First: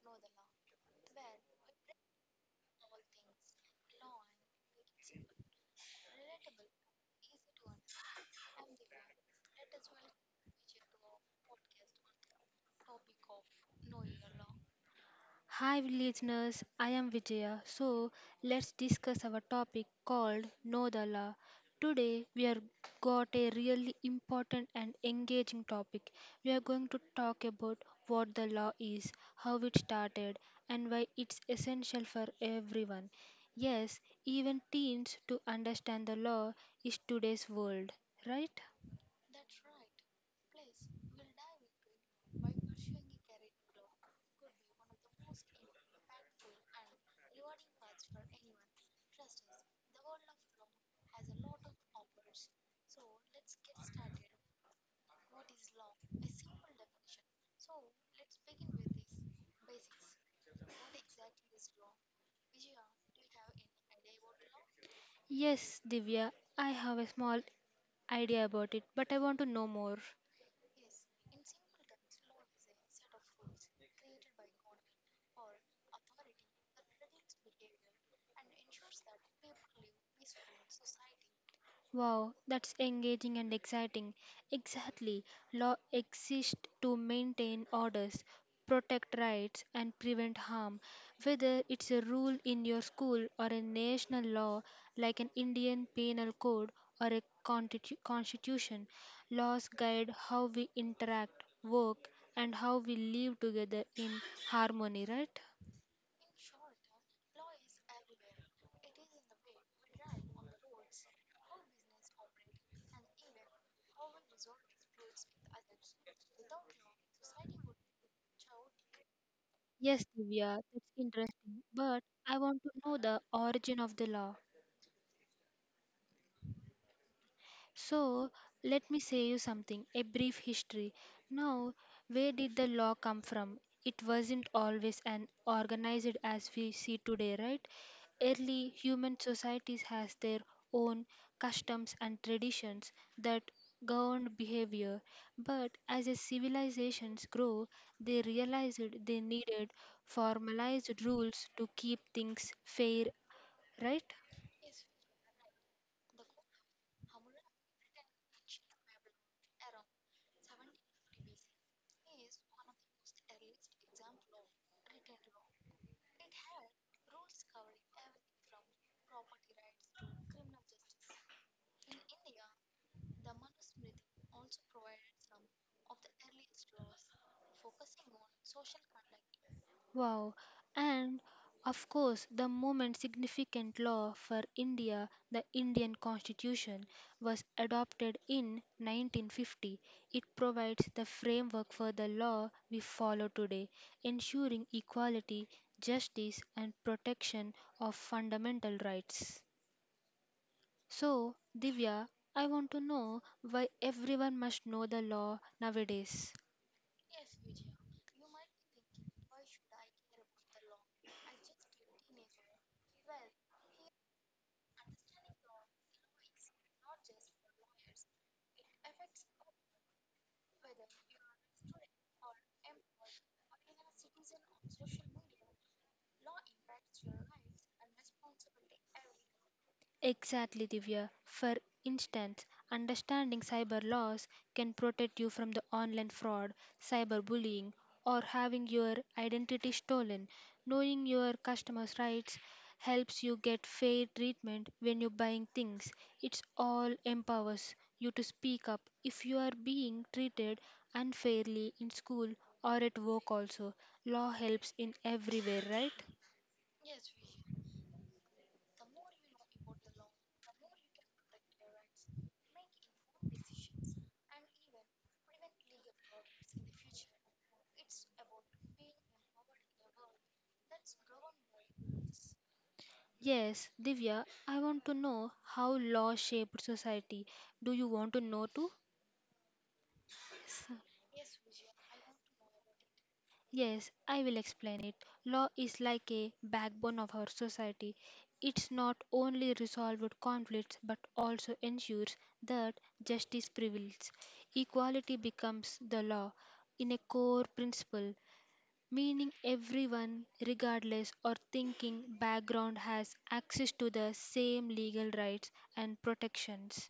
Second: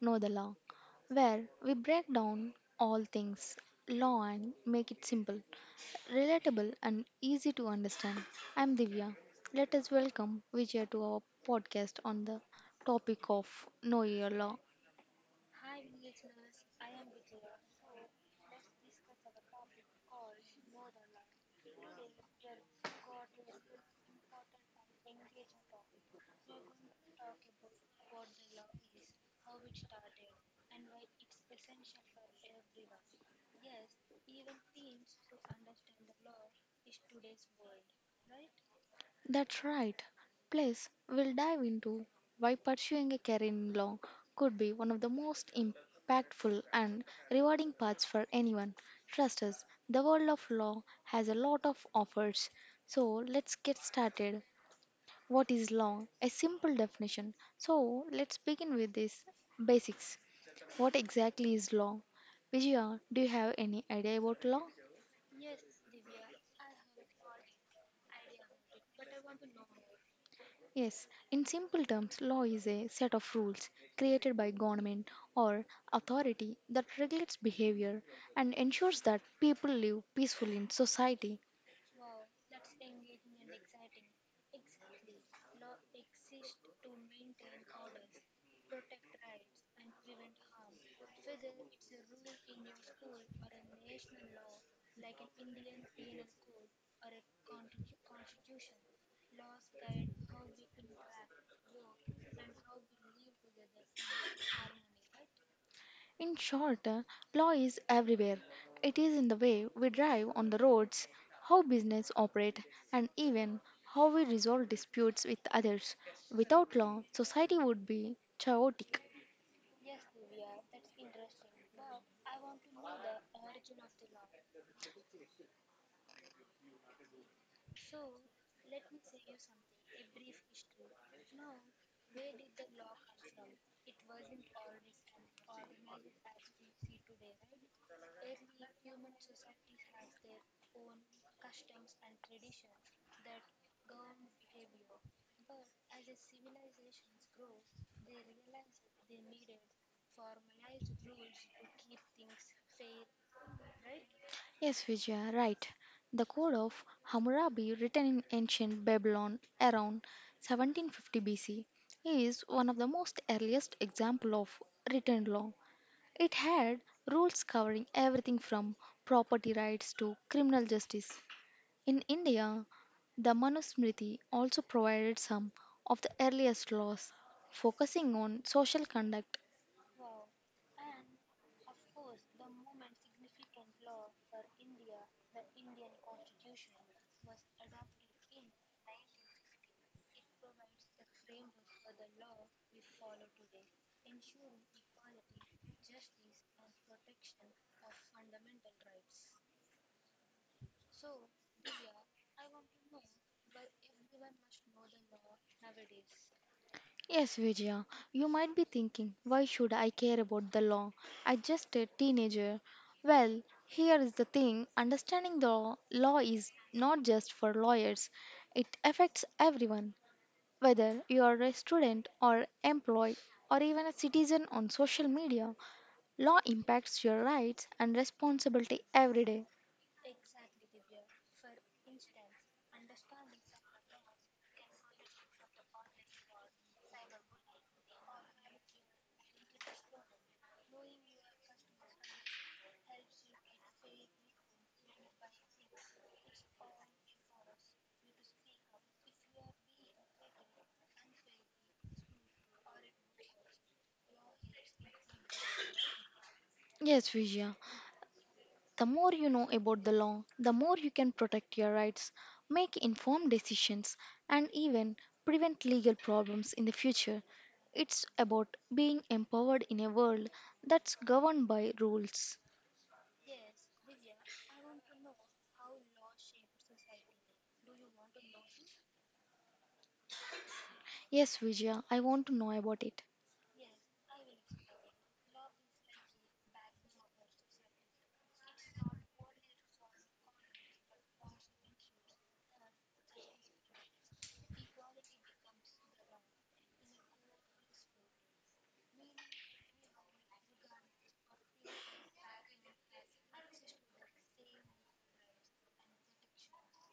Know the Law, where we break down all things law and make it simple, relatable, and easy to understand. I'm Divya. Let us welcome Vijay to our podcast on the topic of Know Your Law. Hi, listeners. I am Vijaya. Let's discuss our topic called Know the Law. Today, we are got a really important and engaging topic. We are going to talk about what the law is, how it started, and why it's essential for everyone. Yes, even teens to understand the law is today's world, right? That's right. Plus, we'll dive into why pursuing a career in law could be one of the most impactful and rewarding paths for anyone. Trust us, the world of law has a lot of offers. So, let's get started. What is law? A simple definition. So, let's begin with this basics. What exactly is law? Vijaya, do you have any idea about law? Yes, Divya, I have a small idea about it, but I want to know more. Yes, in simple terms, law is a set of rules created by government or authority that regulates behavior and ensures that people live peacefully in society. Wow, that's engaging and exciting. Exactly. Law exists to maintain orders, protect rights, and prevent harm. Whether it's a rule in your school or a national law like an Indian penal code or a constitution, laws guide how we interact, work, and how we live together in harmony, right? In short, law is everywhere. It is in the way we drive on the roads, how business operate, and even how we resolve disputes with others. Without law, society would be chaotic. Yes, Divya, that's interesting. But I want to know the origin of the law. So let me say you something a brief history. Now, where did the law come from? It wasn't always an organized as we see today, right? Early human societies has their own customs and traditions that governed behavior, but as a civilizations grow, they realized they needed formalized rules to keep things fair, right? Yes, Vijaya, right. The Code of Hammurabi, written in ancient Babylon around 1750 BC, is one of the most earliest example of written law. It had rules covering everything from property rights to criminal justice. In India, the Manusmriti also provided some of the earliest laws focusing on social conduct. Wow, and of course, the moment significant law for India, the Indian Constitution, was adopted in 1950. It provides the framework for the law we follow today, ensuring equality, justice, and protection of fundamental rights. So, Divya, I want to know why everyone must know the law nowadays. Yes, Vijaya, you might be thinking, why should I care about the law? I just a teenager. Well, here is the thing understanding the law is not just for lawyers, it affects everyone. Whether you are a student or employee or even a citizen on social media, law impacts your rights and responsibility every day. Exactly, Divya. For instance, understanding cyber laws can protect you from the online fraud, cyberbullying, or having your identity stolen. Knowing your customers' rights helps you get fair treatment when you're buying things. It's all empowers you to speak up if you are being treated unfairly in school or at work also. Law helps in everywhere, right? Yes, Vijaya, the more you know about the law, the more you can protect your rights, make informed decisions, and even prevent legal problems in the future. It's about being empowered in a world that's governed by rules. Yes, Divya, I want to know how law shaped society. Do you want to know too? Yes, Vijaya, I want to know about it. Yes, I will explain it. Law is like a backbone of our society. It's not only resolved conflicts but also ensures that justice prevails. Equality becomes the law in a core principle, meaning everyone, regardless or thinking background, has access to the same legal rights and protections.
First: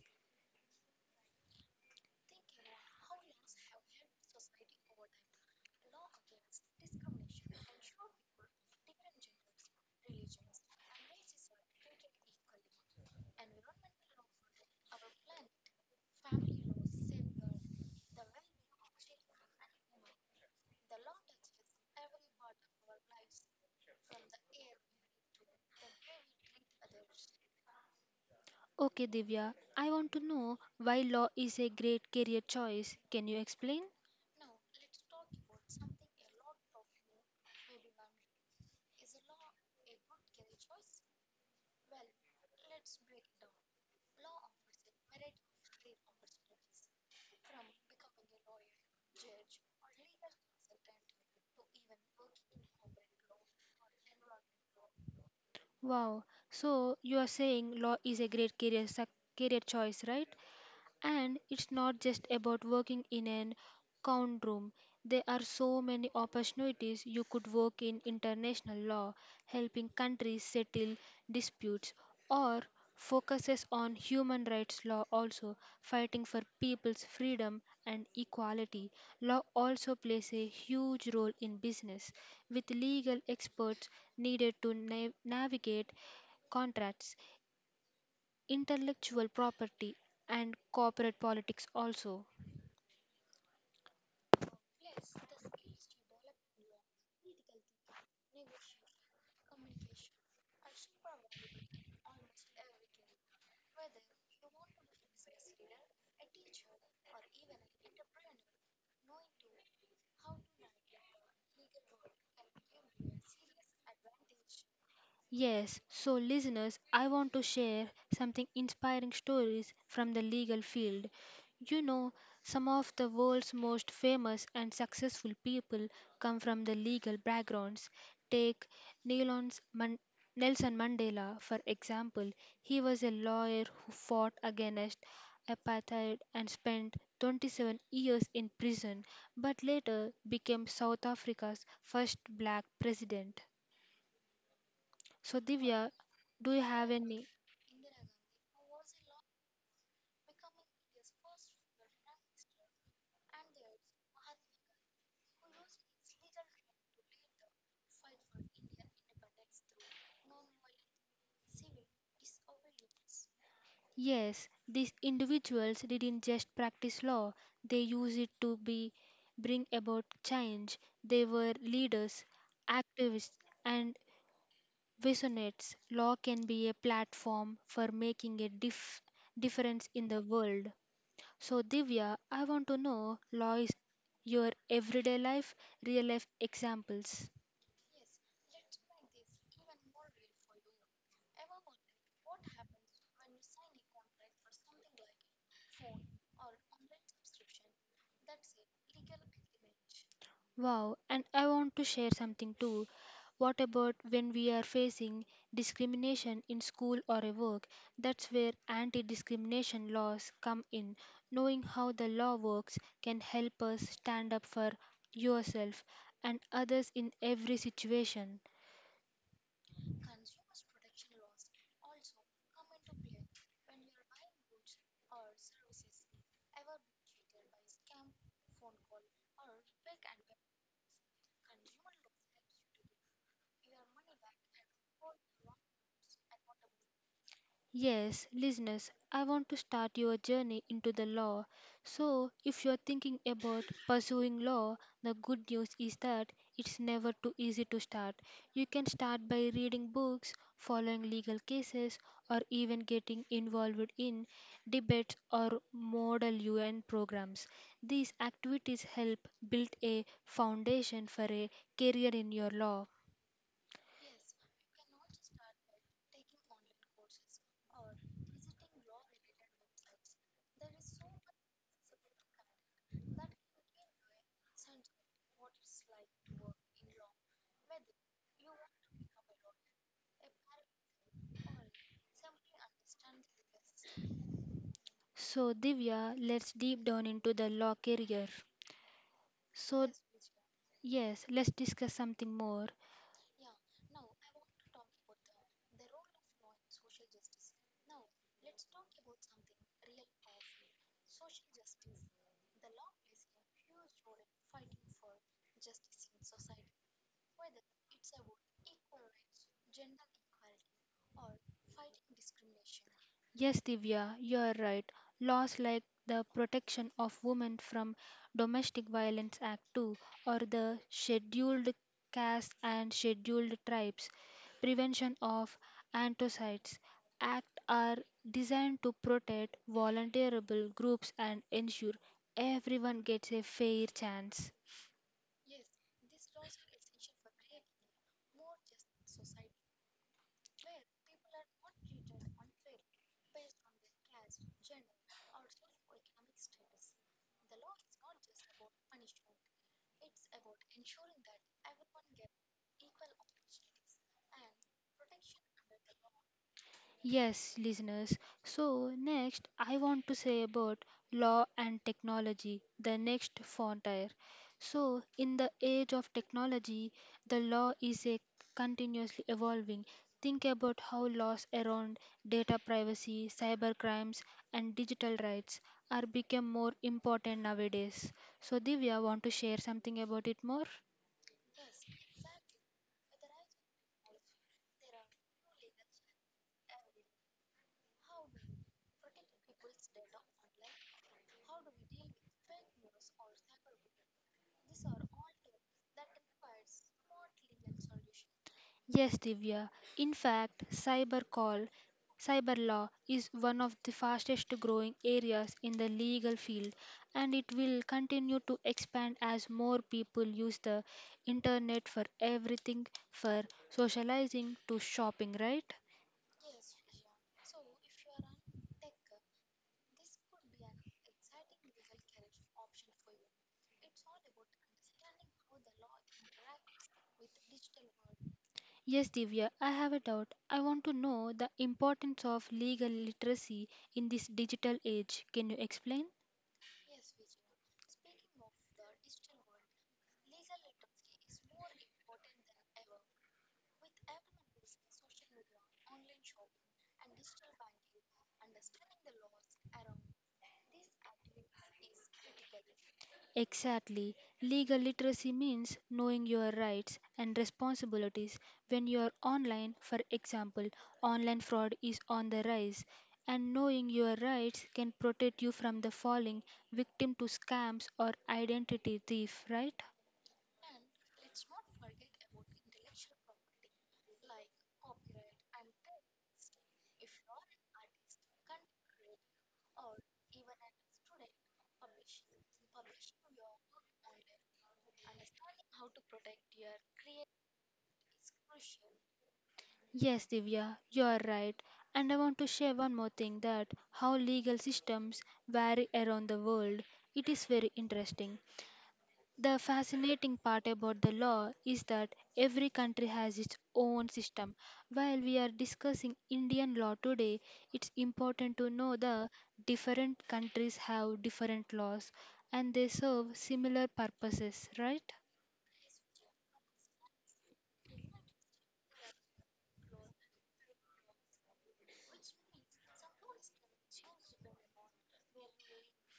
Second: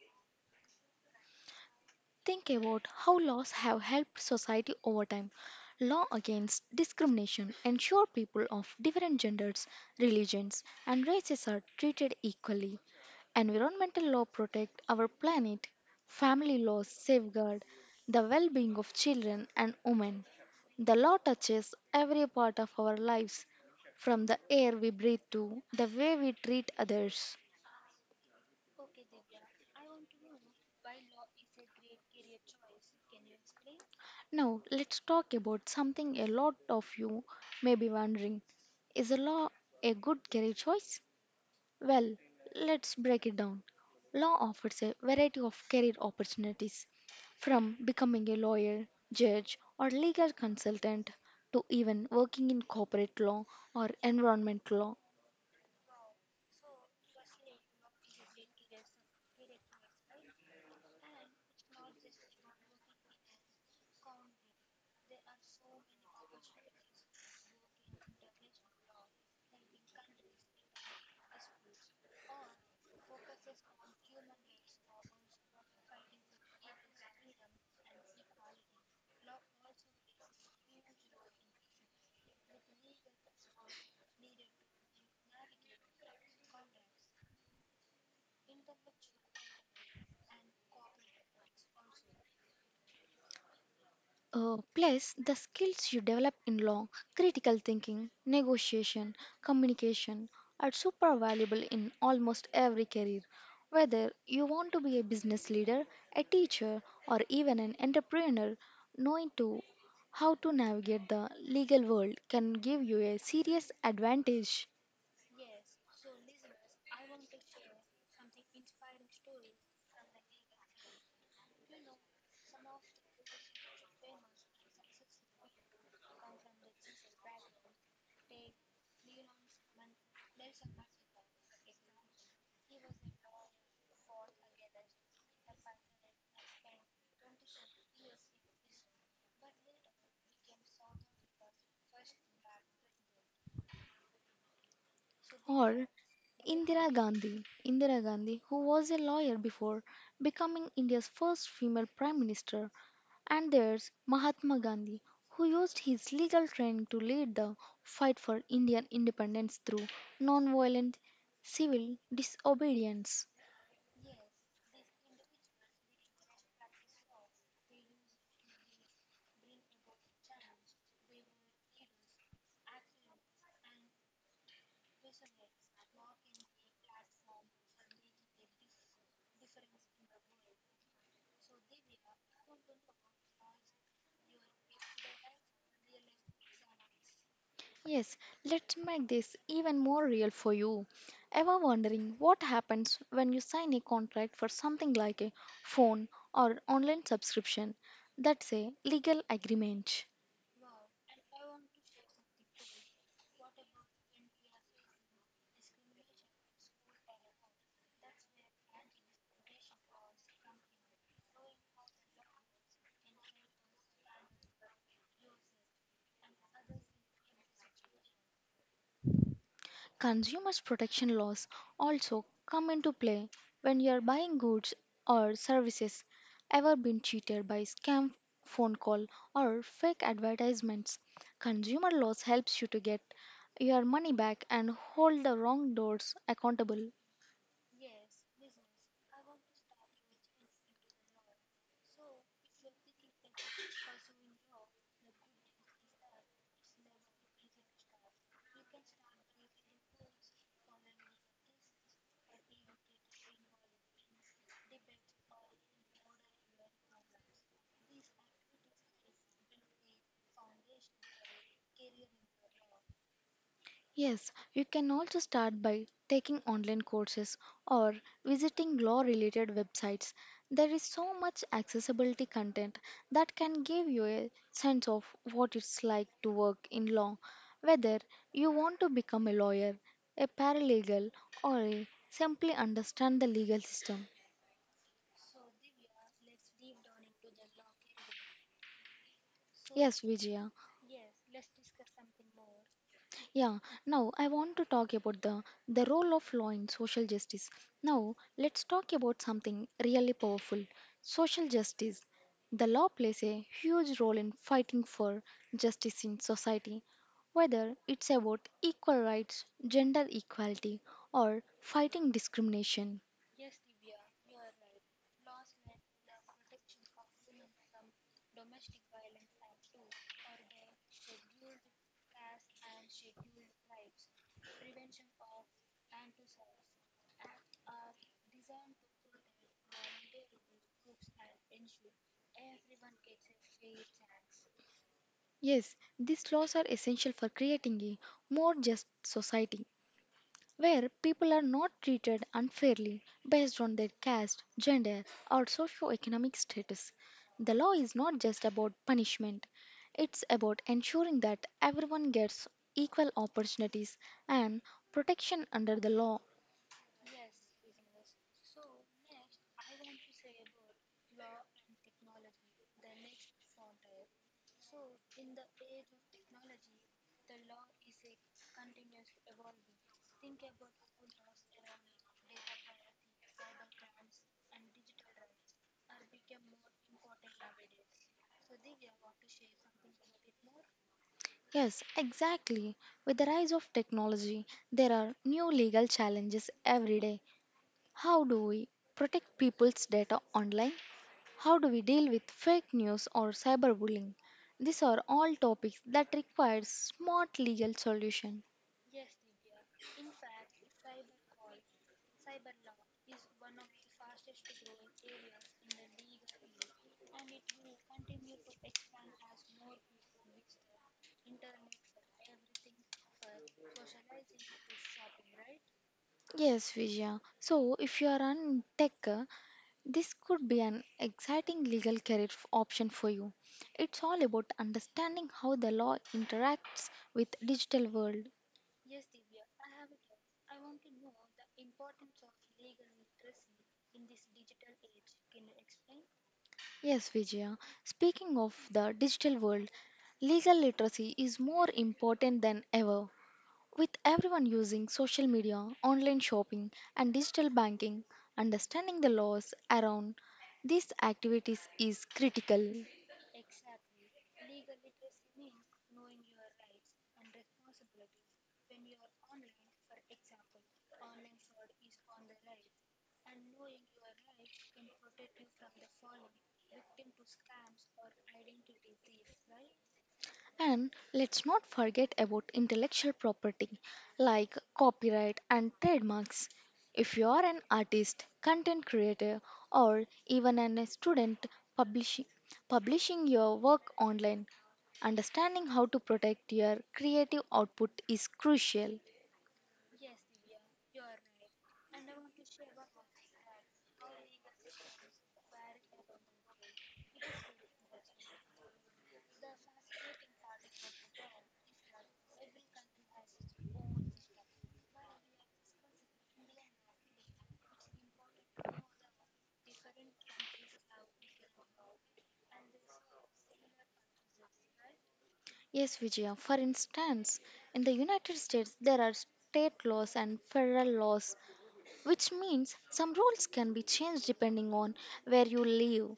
Think about how laws have helped society over time. Law against discrimination ensure people of different genders, religions, and races are treated equally. Environmental law protect our planet. Family laws safeguard the well-being of children and women. The law touches every part of our lives, from the air we breathe to the way we treat others. Okay, Divya, I want to know why law is a great career choice. Can you explain? Now, let's talk about something a lot of you may be wondering. Is a law a good career choice? Well, let's break it down. Law offers a variety of career opportunities, from becoming a lawyer, judge, or legal consultant to even working in corporate law or environment law. Wow, so you are saying law is a great career, career choice, right? And it's not just about working in an count room. There are so many opportunities you could work in international law, helping countries settle disputes, or focuses on human rights law also fighting for people's freedom and equality law also plays a huge role in business with legal experts needed to navigate contracts intellectual property and corporate politics also. Plus, the skills you develop in law, critical thinking, negotiation, communication are super valuable in almost every career. Whether you want to be a business leader, a teacher, or even an entrepreneur, knowing to how to navigate the legal world can give you a serious advantage. Yes, so listeners, I want to share something inspiring stories from the legal field. You know, some of the world's most famous and successful people come from the legal backgrounds. Take Nelson Man- Nelson Mandela, for example. He was a lawyer who fought against apartheid and spent 27 years in prison, but later became South Africa's first black president. So, Divya, Or do you have Indira any? Gandhi, Indira Gandhi, who was a lawyer before becoming India's first female prime minister, and there's Mahatma Gandhi, who used his legal training to lead the fight for Indian independence through nonviolent civil disobedience. Yes, these individuals didn't just practice law, they used it to be bring about change. They were leaders, activists, and visionaries. Law can be a platform for making a difference in the world. So, Divya, I want to know law is your everyday life, real life examples. Yes, let's make this even more real for you. Ever wondering what happens when you sign a contract for something like a phone or online subscription? That's a legal agreement. Wow, and I want to share something too. What about when we are facing discrimination in school or a work? That's where anti discrimination laws come in. Knowing how the law works can help us stand up for yourself and others in every situation. Consumers' protection laws also come into play when you are buying goods or services. Ever been cheated by scam phone call or fake advertisements? Consumer laws helps you to get your money back and hold the wrong doors accountable. Yes, listeners, I want to start your journey into the law. So, if you're thinking about pursuing law, the good news is that it's never too easy to start. You can start by reading books, following legal cases, or even getting involved in debates or model UN programs. These activities help build a foundation for a career in your law. Yes, you can also start by taking online courses or visiting law related websites. There is so much accessibility content that can give you a sense of what it's like to work in law, whether you want to become a lawyer, a paralegal, or simply understand the legal system. So, Divya, let's deep down into the law career. So, Yes, Vijaya. Yes, let's discuss something more. Yeah, now I want to talk about the role of law in social justice. Now, let's talk about something really powerful social justice. The law plays a huge role in fighting for justice in society, whether it's about equal rights, gender equality, or fighting discrimination. Yes, Divya, you are right. Laws like the Protection of Women from Domestic Violence Act 2 or the Scheduled Castes and Scheduled Tribes Prevention of Antocides Act are designed to protect vulnerable groups and ensure everyone gets a fair chance. Yes, these laws are essential for creating a more just society, where people are not treated unfairly based on their caste, gender, or socio-economic status. The law is not just about punishment, it's about ensuring that everyone gets equal opportunities and protection under the law. Yes, listeners. So, next, I want to say about law and technology, the next frontier. So, in the age of technology, the law is a continuously evolving. Think about how laws around data privacy, cyber crimes, and digital rights are become more important nowadays. So, Divya, want to share something about it more? Yes, exactly. With the rise of technology, there are new legal challenges every day. How do we protect people's data online? How do we deal with fake news or cyberbullying? These are all topics that require smart legal solution. Yes, Divya. In fact, cyber law is one of the fastest growing areas in the legal field, and it will continue to expand as more people use the internet for everything for socializing to shopping, right? Yes, Vijaya. So, if you are an tech, this could be an exciting legal career option for you. It's all about understanding how the law interacts with digital world. Yes, Divya, I have a doubt. I want to know the importance of legal literacy in this digital age. Can you explain? Yes, Vijaya. Speaking of the digital world, legal literacy is more important than ever. With everyone using social media, online shopping, and digital banking, understanding the laws around these activities is critical. Exactly. Legal literacy means knowing your rights and responsibilities when you are online. For example, online fraud is on the rise, and knowing your rights can protect you from the falling victim to scams or identity thief, right? And let's not forget about intellectual property like copyright and trademarks. If you are an artist, content creator, or even a student publishing, publishing your work online, understanding how to protect your creative output is crucial. Yes, Divya, you are right. And I want to share one more thing that how legal systems vary around the world. It is very interesting. The fascinating part about the law is that every country has its own system. While we are discussing Indian law today, it's important to know the different countries have different laws and they serve similar purposes, right? Yes, Vijaya. For instance, in the United States, there are state laws and federal laws, which means some rules can be changed depending on where you live.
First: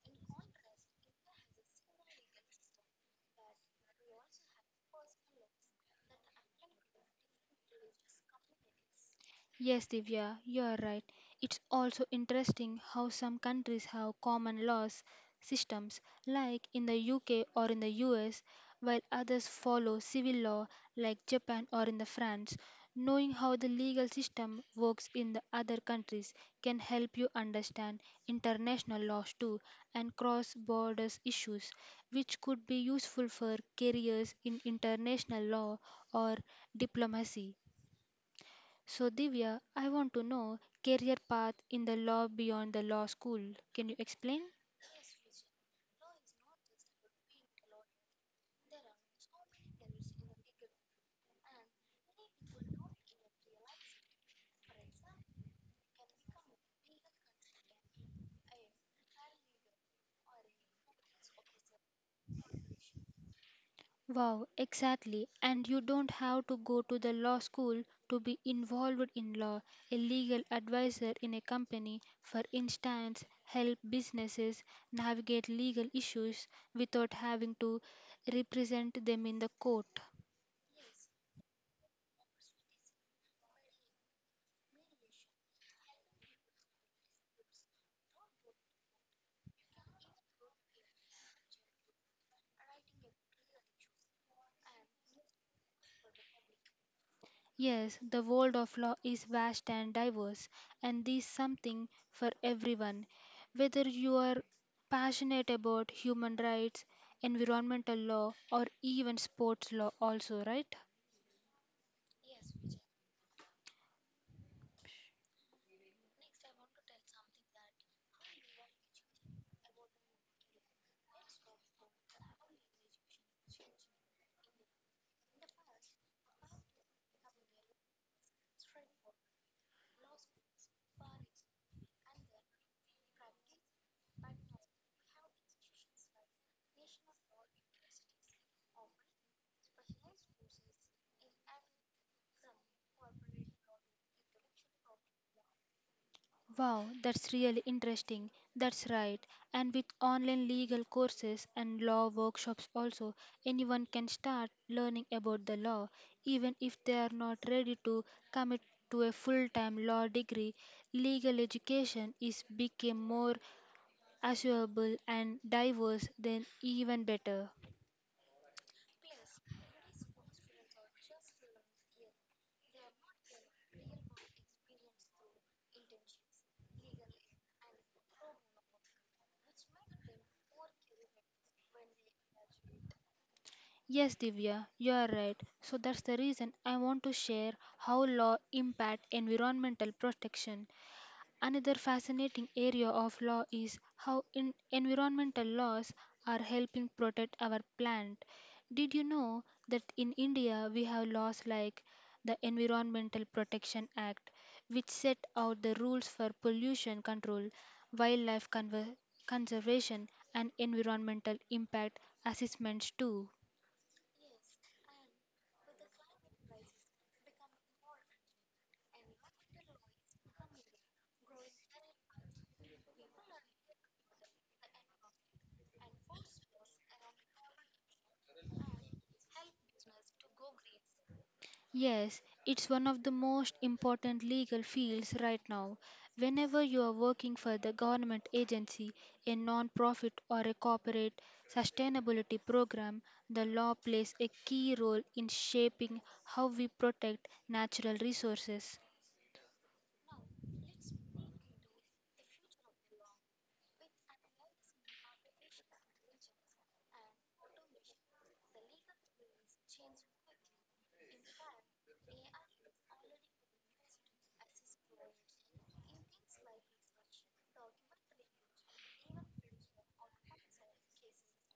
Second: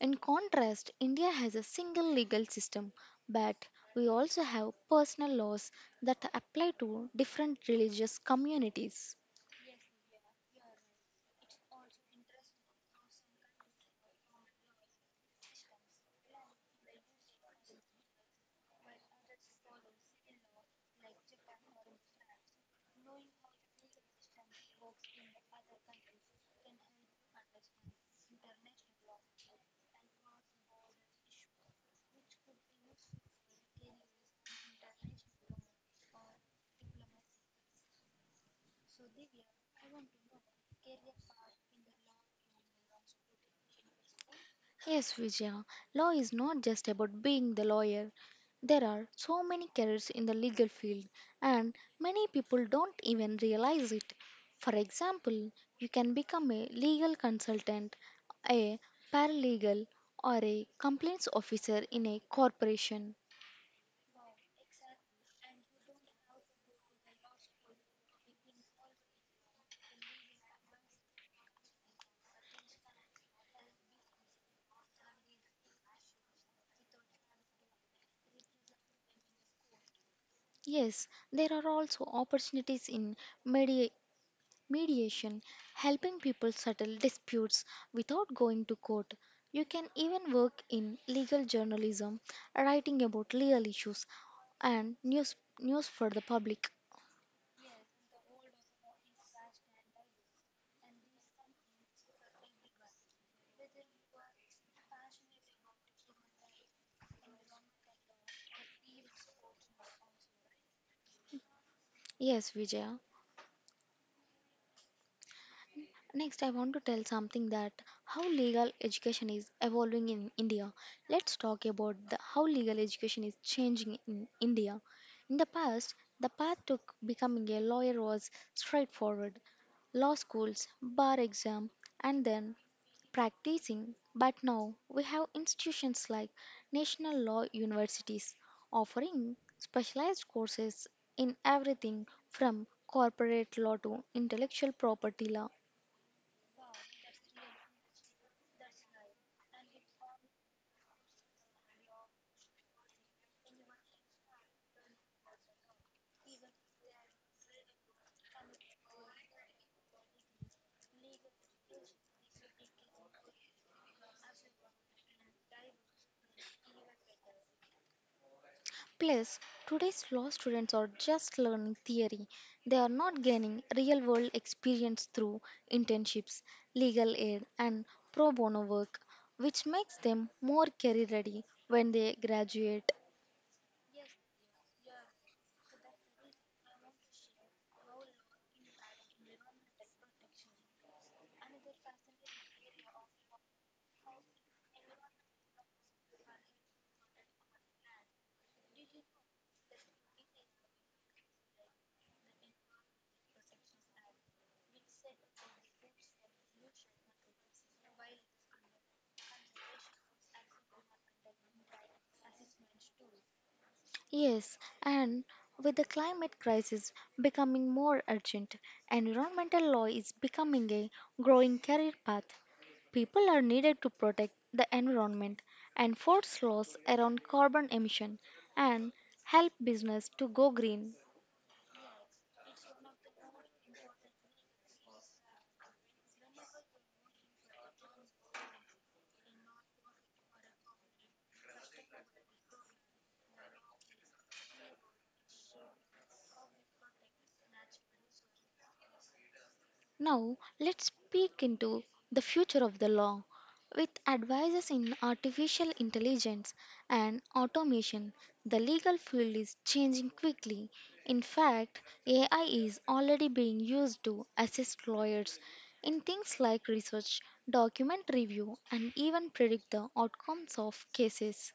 In contrast, India has a single legal system, but we also have personal laws that apply to different religious communities. Yes, Divya, you are right. It's also interesting how some countries have common laws systems, like in the UK or in the US, while others follow civil law, like Japan or in the France. Knowing how the legal system works in the other countries can help you understand international laws too and cross border issues, which could be useful for careers in international law or diplomacy. So, Divya, I want to know career path in the law beyond the law school. Can you explain? Yes, Vijaya, law is not just about being the lawyer. There are so many careers in the legal field, and many people don't even realize it. For example, you can become a legal consultant, a paralegal, or a complaints officer in a corporation. Wow, exactly. And you don't have to go to the law school to be involved in law. A legal advisor in a company, for instance, help businesses navigate legal issues without having to represent them in the court. Yes, there are also opportunities in media mediation, helping people settle disputes without going to court. You can even work in legal journalism, writing about legal issues and news for the public. Yes, the world of law is vast and diverse, and there's something for everyone. Whether you are passionate about human rights, environmental law, or even sports law, also, right? Yes, Vijaya. Next, I want to tell something that how legal education is evolving in India. Let's talk about how legal education is changing in India. In the past, the path to becoming a lawyer was straightforward law schools, bar exam, and then practicing. But now we have institutions like national law universities offering specialized courses in everything from corporate law to intellectual property law. Wow, that's really interesting. That's right. And with online legal courses and law workshops also, anyone can start learning about the law even if they are not ready to commit to a full-time law degree. Legal education is became more assumable and diverse than even better. Plus, today's law students are just learning theory. They are not gaining real world experience through internships, legal aid, and pro bono work, which makes them more career ready when they graduate. Yes, Divya, you are right. So that's the reason I want to share how law impact environmental protection. Another fascinating area of law is how in environmental laws are helping protect our planet. Did you know that in India we have laws like the Environmental Protection Act, which set out the rules for pollution control, wildlife conver- conservation, and environmental impact assessments too? Yes, and with the climate crisis becoming more urgent, environmental law is becoming a growing career path. People are needed to protect the environment, enforce laws around carbon emission, and help business to go green. Yes, it's one of the most important legal fields right now. Whenever you are working for the government agency, a non-profit or a corporate sustainability program, the law plays a key role in shaping how we protect natural resources. Now, let's peek into the future of the law. With advances in artificial intelligence and automation, the legal field is changing quickly. In fact, AI is already being used to assist lawyers in things like research, document review, and even predict the outcomes of cases.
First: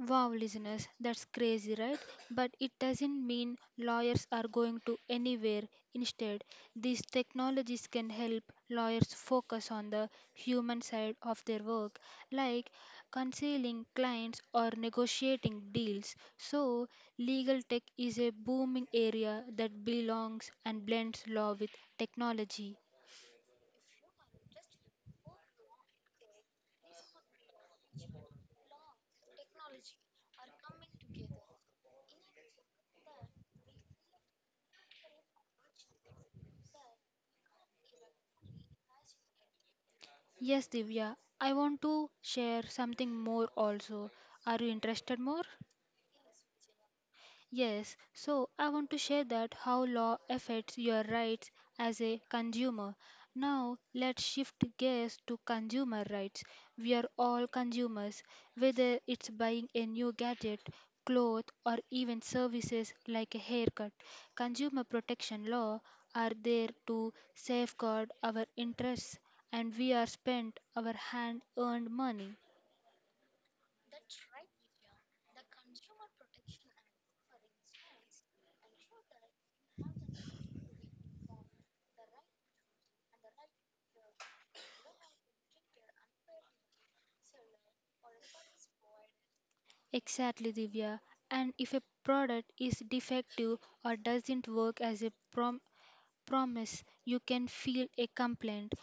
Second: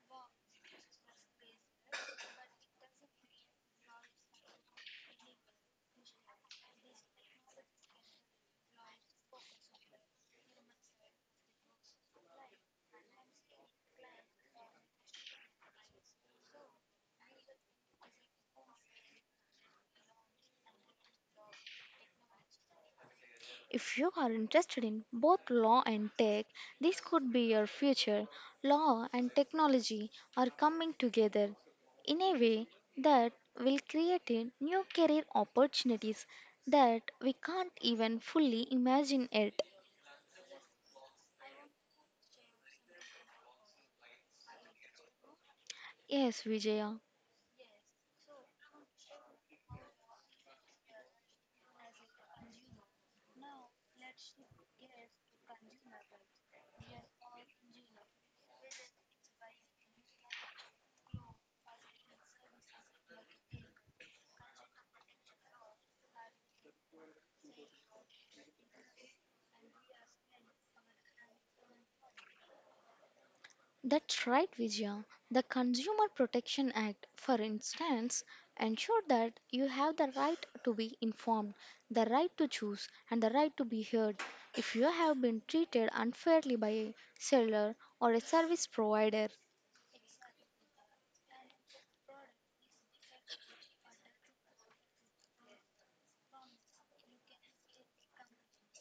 Wow, listeners, that's crazy, right? But it doesn't mean lawyers are going to anywhere. Instead, these technologies can help lawyers focus on the human side of their work, like concealing clients or negotiating deals. So, legal tech is a booming area that belongs and blends law with technology. If you are interested in both law and tech, this could be your future. Law and technology are coming together in a way that will create a new career opportunities that we can't even fully imagine yet. Yes, Divya, I want to share something more also. Are you interested more? Yes, Vijaya. Yes, so I want to share that how law affects your rights as a consumer. Now, let's shift gears to consumer rights. We are all consumers, whether it's buying a new gadget, cloth, or even services like a haircut. Consumer protection law are there to safeguard our interests and we are spent our hand earned money. That's right, Vijaya. The Consumer Protection Act, for instance, ensure that you have the right to be informed, the right to choose, and the right to be heard. If you have been treated unfairly by a seller or a service provider, Exactly, Divya. And if a product is defective or doesn't work as a promise, you can file a complaint.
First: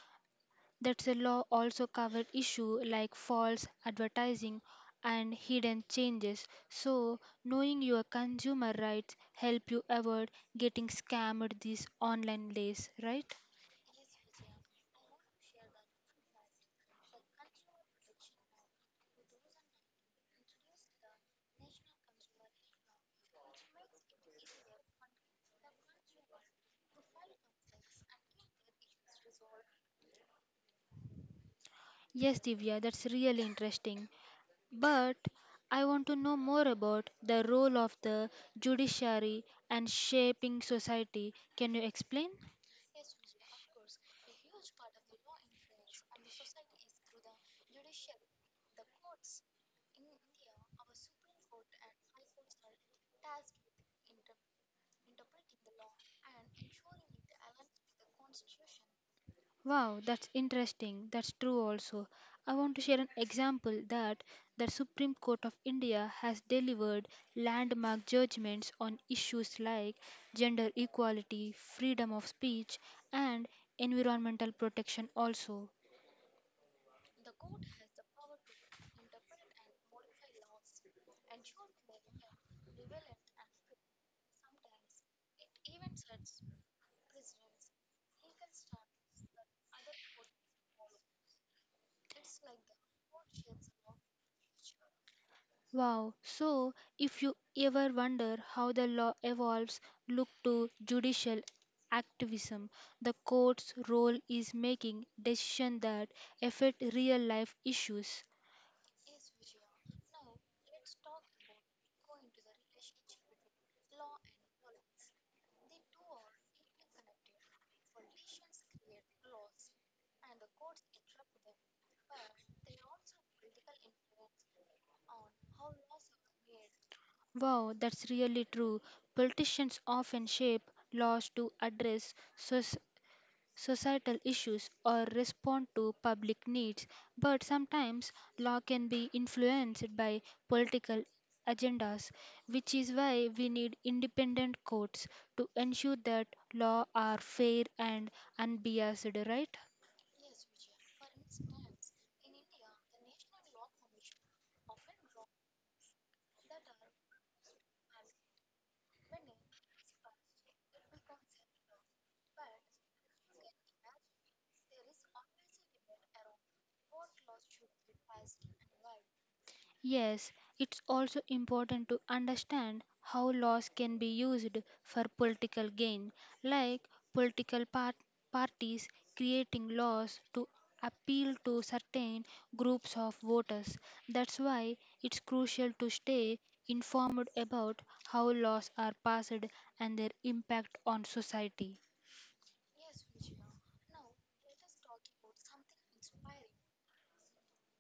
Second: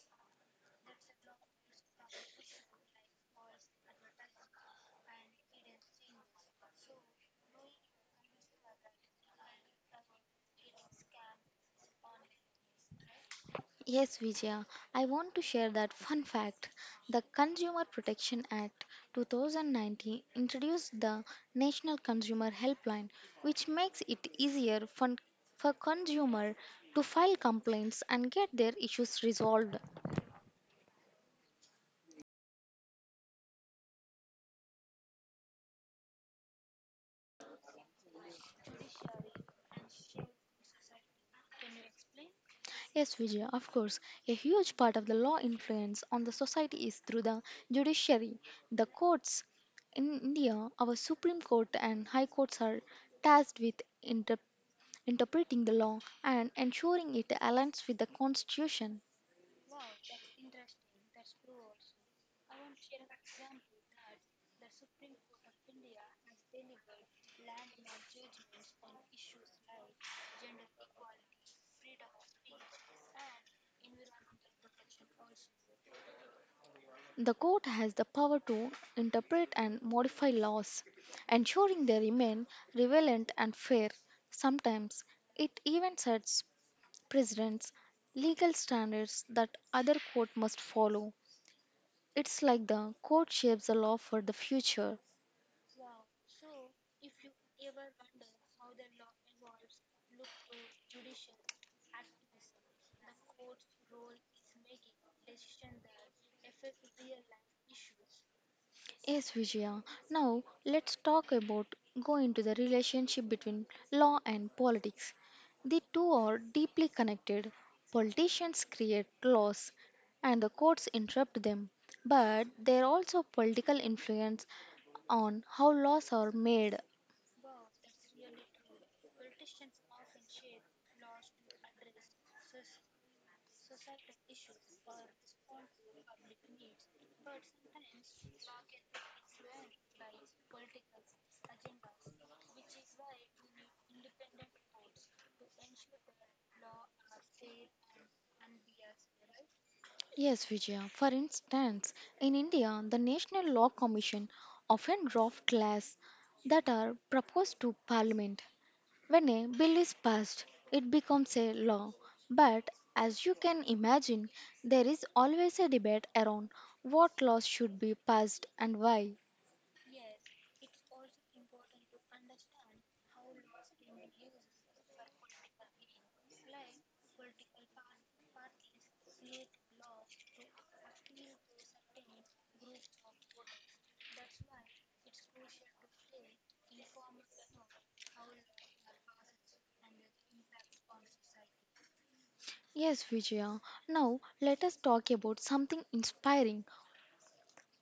That's a law also covered issue like false advertising and hidden changes. So, knowing your consumer rights help you avoid getting scammed these online days, right? yes, Vijaya, I want to share that fun fact. The Consumer Protection Act 2019 introduced the National Consumer Helpline, which makes it easier for consumer to file complaints and get their issues resolved. Yes, Divya, that's really interesting. But I want to know more about the role of the judiciary and shaping society. Can you explain? Yes, Vijaya, of course, a huge part of the law influence on the society is through the judiciary, the courts. In India, our Supreme Court and High Courts are tasked with inter. interpreting the law, and ensuring it aligns with the Constitution. Wow, that's interesting. That's true also. I want to share an example that the Supreme Court of India has delivered landmark judgments on issues like gender equality, freedom of speech, and environmental protection also. The court has the power to interpret and modify laws, ensuring they remain relevant and fair. Sometimes it even sets precedents, legal standards that other court must follow. It's like the court shapes the law for the future. Wow. So, if you ever wonder how the law evolves, look to judicial activism. The court's role is making decisions that affect real life issues. Yes, Vijaya. Now let's talk about go into the relationship between law and politics. The two are deeply connected. Politicians create laws and the courts interrupt them, but there are also political influence on how laws are made. Wow, that's really true. Politicians often shape laws to address societal issues or respond to public needs, but sometimes law can be influenced by political agendas, which is why we need independent courts to ensure that law are fair and unbiased, right? Yes, Vijaya. For instance, in India, the National Law Commission often draft laws that are proposed to Parliament. When a bill is passed, it becomes a law. But as you can imagine, there is always a debate around what laws should be passed and why. Yes, it's also important to understand how laws can be used for political gain, like political par- parties creating laws to appeal to certain groups of voters. That's why it's crucial to stay informed about how laws are passed and their impact on society. Yes, Vijaya. Now let us talk about something inspiring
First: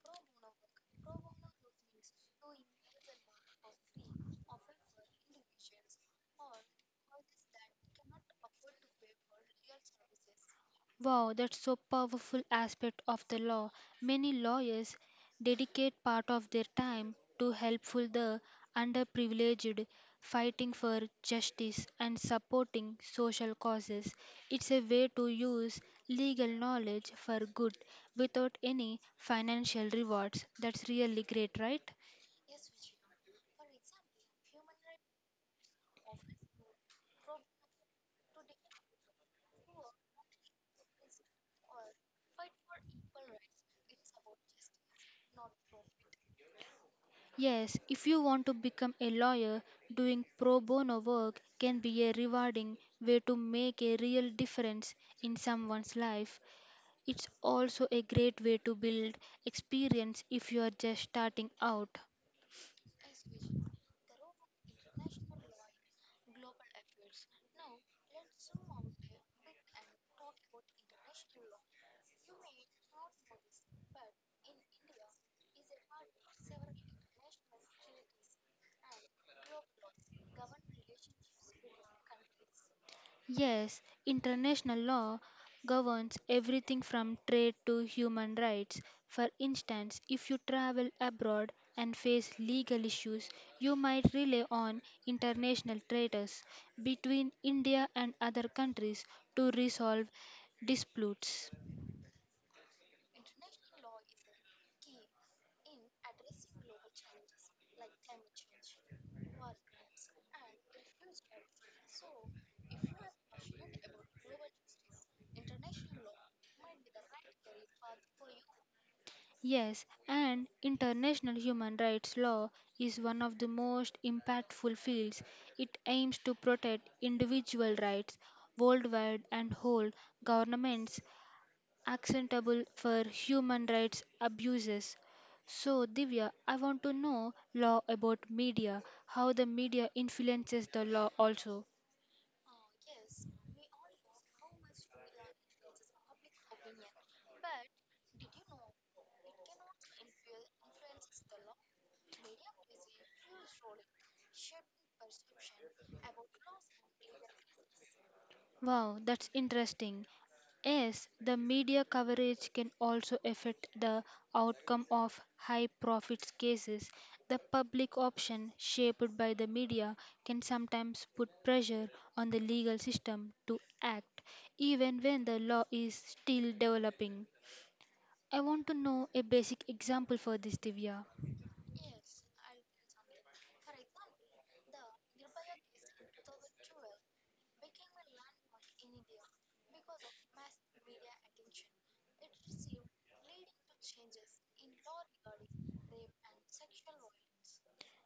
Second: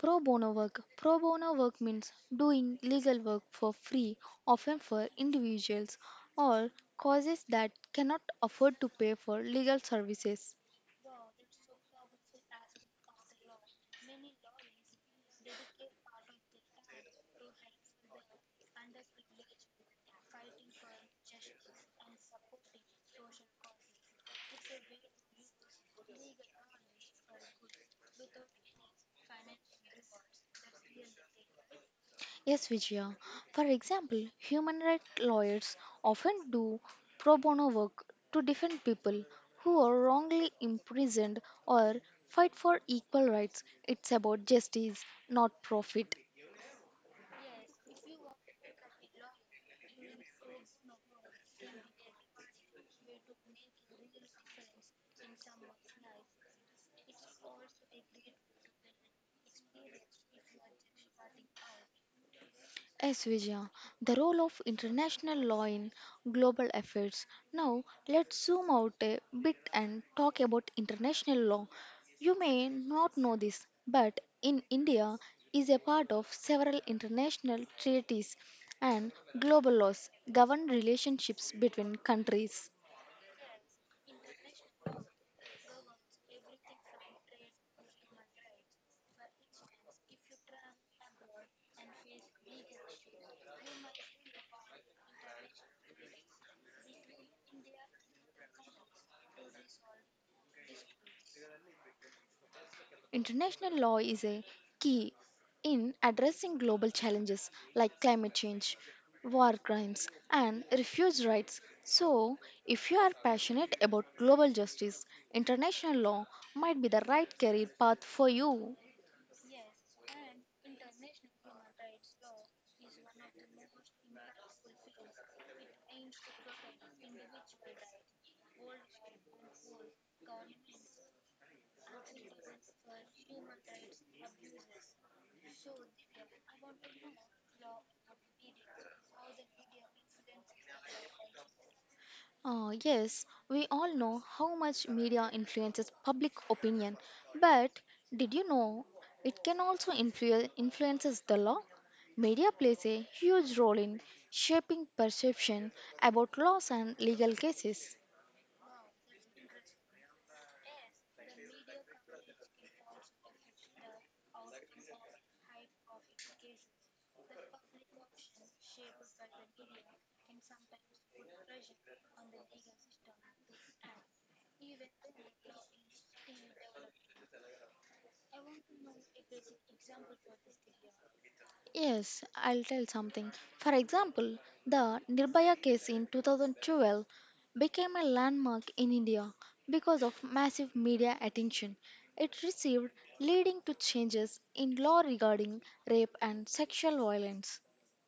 pro bono work. Pro bono work means doing legal work for free, often for individuals or causes that cannot afford to pay for legal services. Wow, that's so powerful aspect of the law. Many lawyers dedicate part of their time to helpful the underprivileged, fighting for justice and supporting social causes. It's a way to use legal knowledge for good without any financial rewards. That's really great, right? Yes, Vijaya. For example, human rights lawyers often do pro bono work to defend people who are wrongly imprisoned or fight for equal rights. It's about justice, not profit. Yes, if you want to become a lawyer, doing pro bono work can be a rewarding way to make a real difference in someone's life. It's also a great way to build experience if you are just starting out. Yes, Vijaya, the role of international law in global affairs. Now, let's zoom out a bit and talk about international law. You may not know this, but in India is a part of several international treaties and global laws govern relationships between countries. Yes, international law governs everything from trade to human rights. For instance, if you travel abroad and face legal issues, you might rely on international traders between India and other countries to resolve disputes. International law is a key in addressing global challenges like climate change, war crimes, and refugee rights. So, if you are passionate about global justice, international law might be the right career path for you. Yes, and international human rights law is one of the most impactful fields. It aims to protect individual rights worldwide and hold governments accountable for human rights abuses. So, Divya, I want to know law about media, how the media influences the law also. Yes, we all know how much media influences public opinion, but did you know it can also influences the law? Media plays a huge role in shaping perception about laws and legal cases. Wow, that's interesting. Yes, the media coverage can also affect the outcome of high profits cases. The public option shaped by the media can sometimes put pressure on the legal system to act, even when the law is still developing. I want to know a basic example for this, Divya. Yes, I'll tell something. For example, the Nirbhaya case in 2012 became a landmark in India because of massive media attention it received, leading to changes in law regarding rape and sexual violence.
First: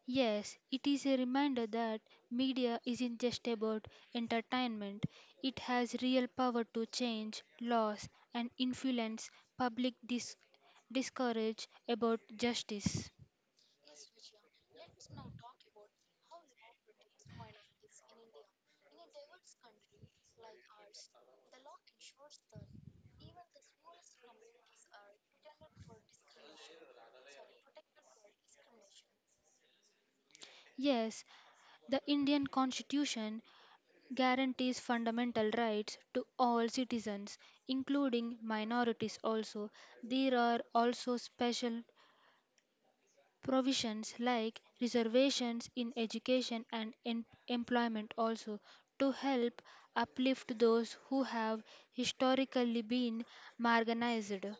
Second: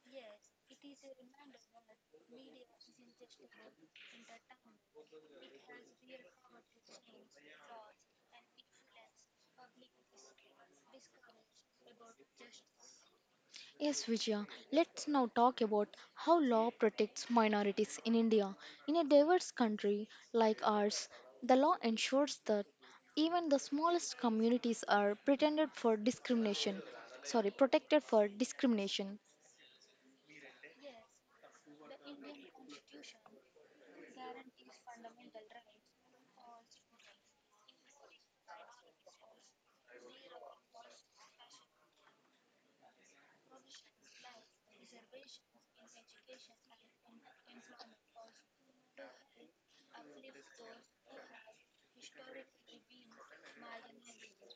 Yes, it is a reminder that media isn't just about entertainment. It has real power to change laws and influence public dis- discourage about justice. Yes, Vijaya, let's now talk about how law protects minorities in India. In a diverse country like ours, the law ensures that even the smallest communities are pretended for discrimination, sorry, protected for discrimination. Yes, the Indian Constitution guarantees fundamental rights to all citizens, including minorities also. There are also special Provisions like reservations in education and employment also to help uplift those who have historically been marginalized.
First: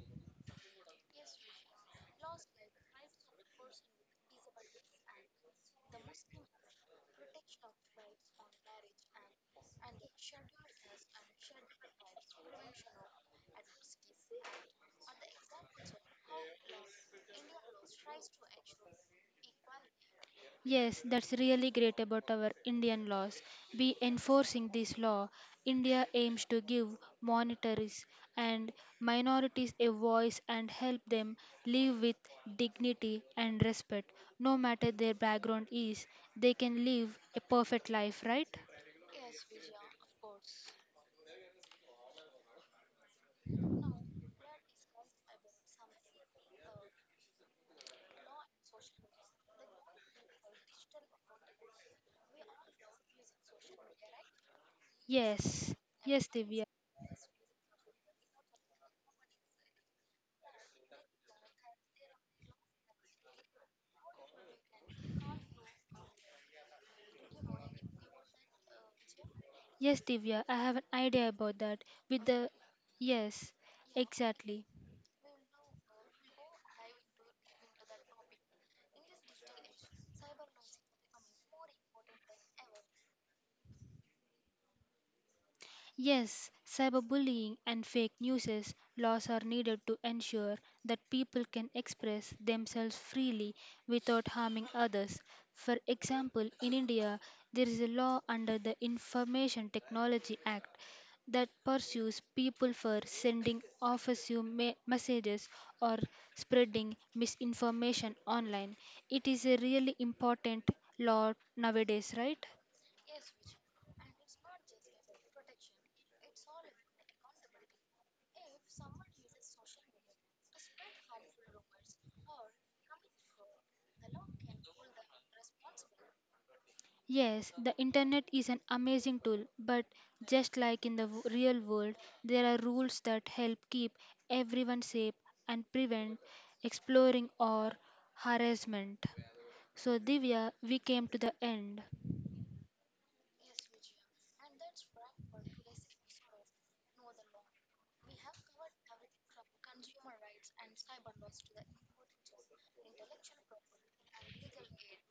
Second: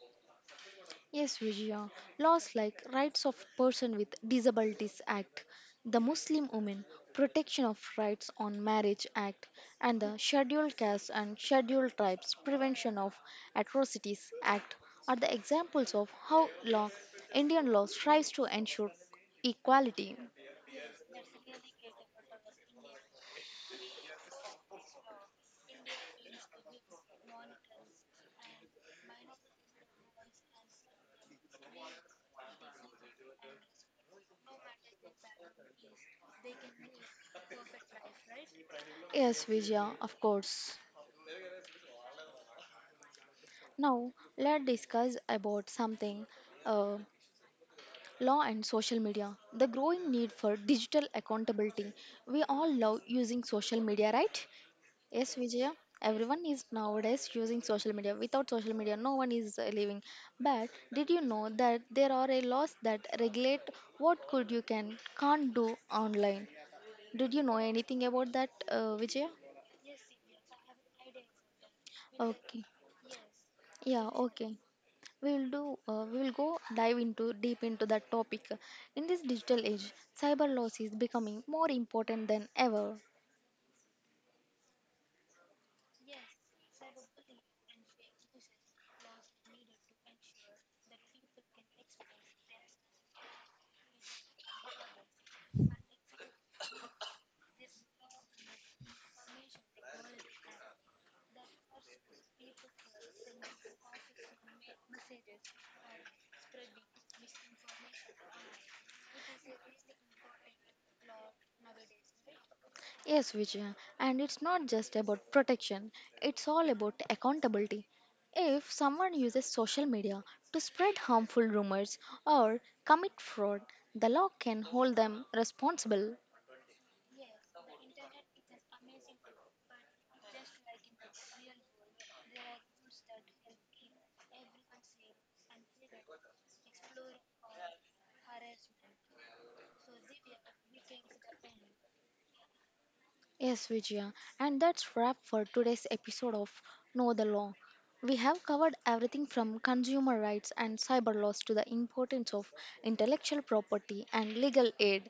Yes, Vijaya. Laws like Rights of Person with Disabilities Act, the Muslim Women Protection of Rights on Marriage Act, and the Scheduled Castes and Scheduled Tribes Prevention of Atrocities Act are the examples of how law Indian law strives to ensure equality. Yes, that's really great about our Indian laws. Be enforcing this law. India aims to give minorities and minorities a voice and help them live with dignity and respect. No matter their background is, they can live a perfect life, right? Yes, Vijaya, of course. Now let's discuss about something. Uh, Law and social media. The growing need for digital accountability. We all love using social media, right? Yes, Vijaya. Yes, yes, Everyone is Divya. nowadays using social media. Without social media, no one is living. But did you know that there are a laws that regulate what could you can can't do online? Did you know anything about that, Vijaya? Yes, Divya, I have an idea about that. With the Okay. yes, Yeah, okay. exactly. we'll do we'll go dive into deep into that topic in this digital age cyber loss is becoming more important than ever. Yes, cyberbullying and fake news laws are needed to ensure that people can express themselves freely without harming others. For example, in India, there is a law under the Information Technology Act that pursues people for sending messages or spreading misinformation online. It is a really important law nowadays, right? Yes, Vijaya, and it's not just about protection, it's all about accountability. If someone uses social media to spread harmful rumors or commit fraud, the law can hold them responsible. Yes, the internet is an amazing tool, but just like in the real world, there are rules that help keep everyone safe and prevent exploring or harassment. So, Divya, we came to the end. Yes, Vijaya. And that's wrap for today's episode of Know the Law. We have covered everything from consumer rights and cyber laws to the importance of intellectual property and legal aid.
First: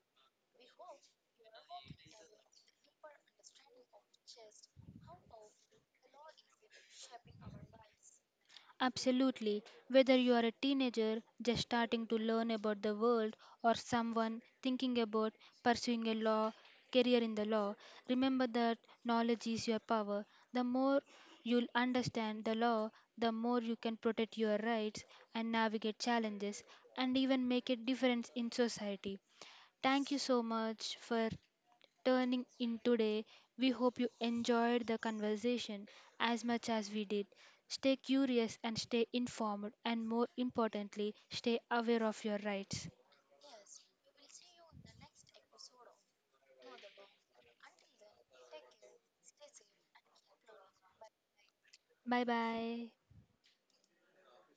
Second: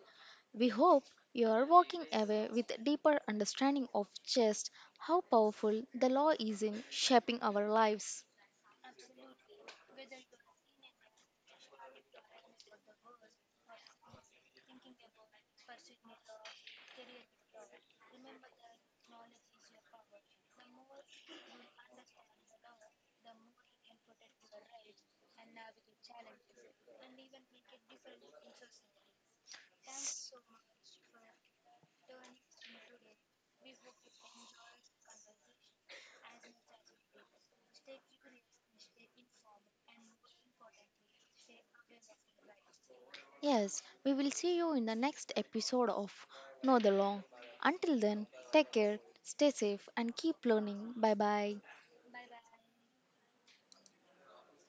We hope you are walking away with a deeper understanding of just how powerful the law is in shaping our lives. Absolutely. Whether you are a teenager just starting to learn about the world or someone thinking about pursuing a law career in the law, remember that knowledge is your power. The more you'll understand the law, the more you can protect your rights and navigate challenges and even make a difference in society. Thank you so much for tuning in today. We hope you enjoyed the conversation as much as we did. Stay curious and stay informed, and more importantly, stay aware of your rights. Yes, we will see you in the next episode of Know the Law. Until then, take care, stay safe, and keep learning. Bye bye. Bye bye.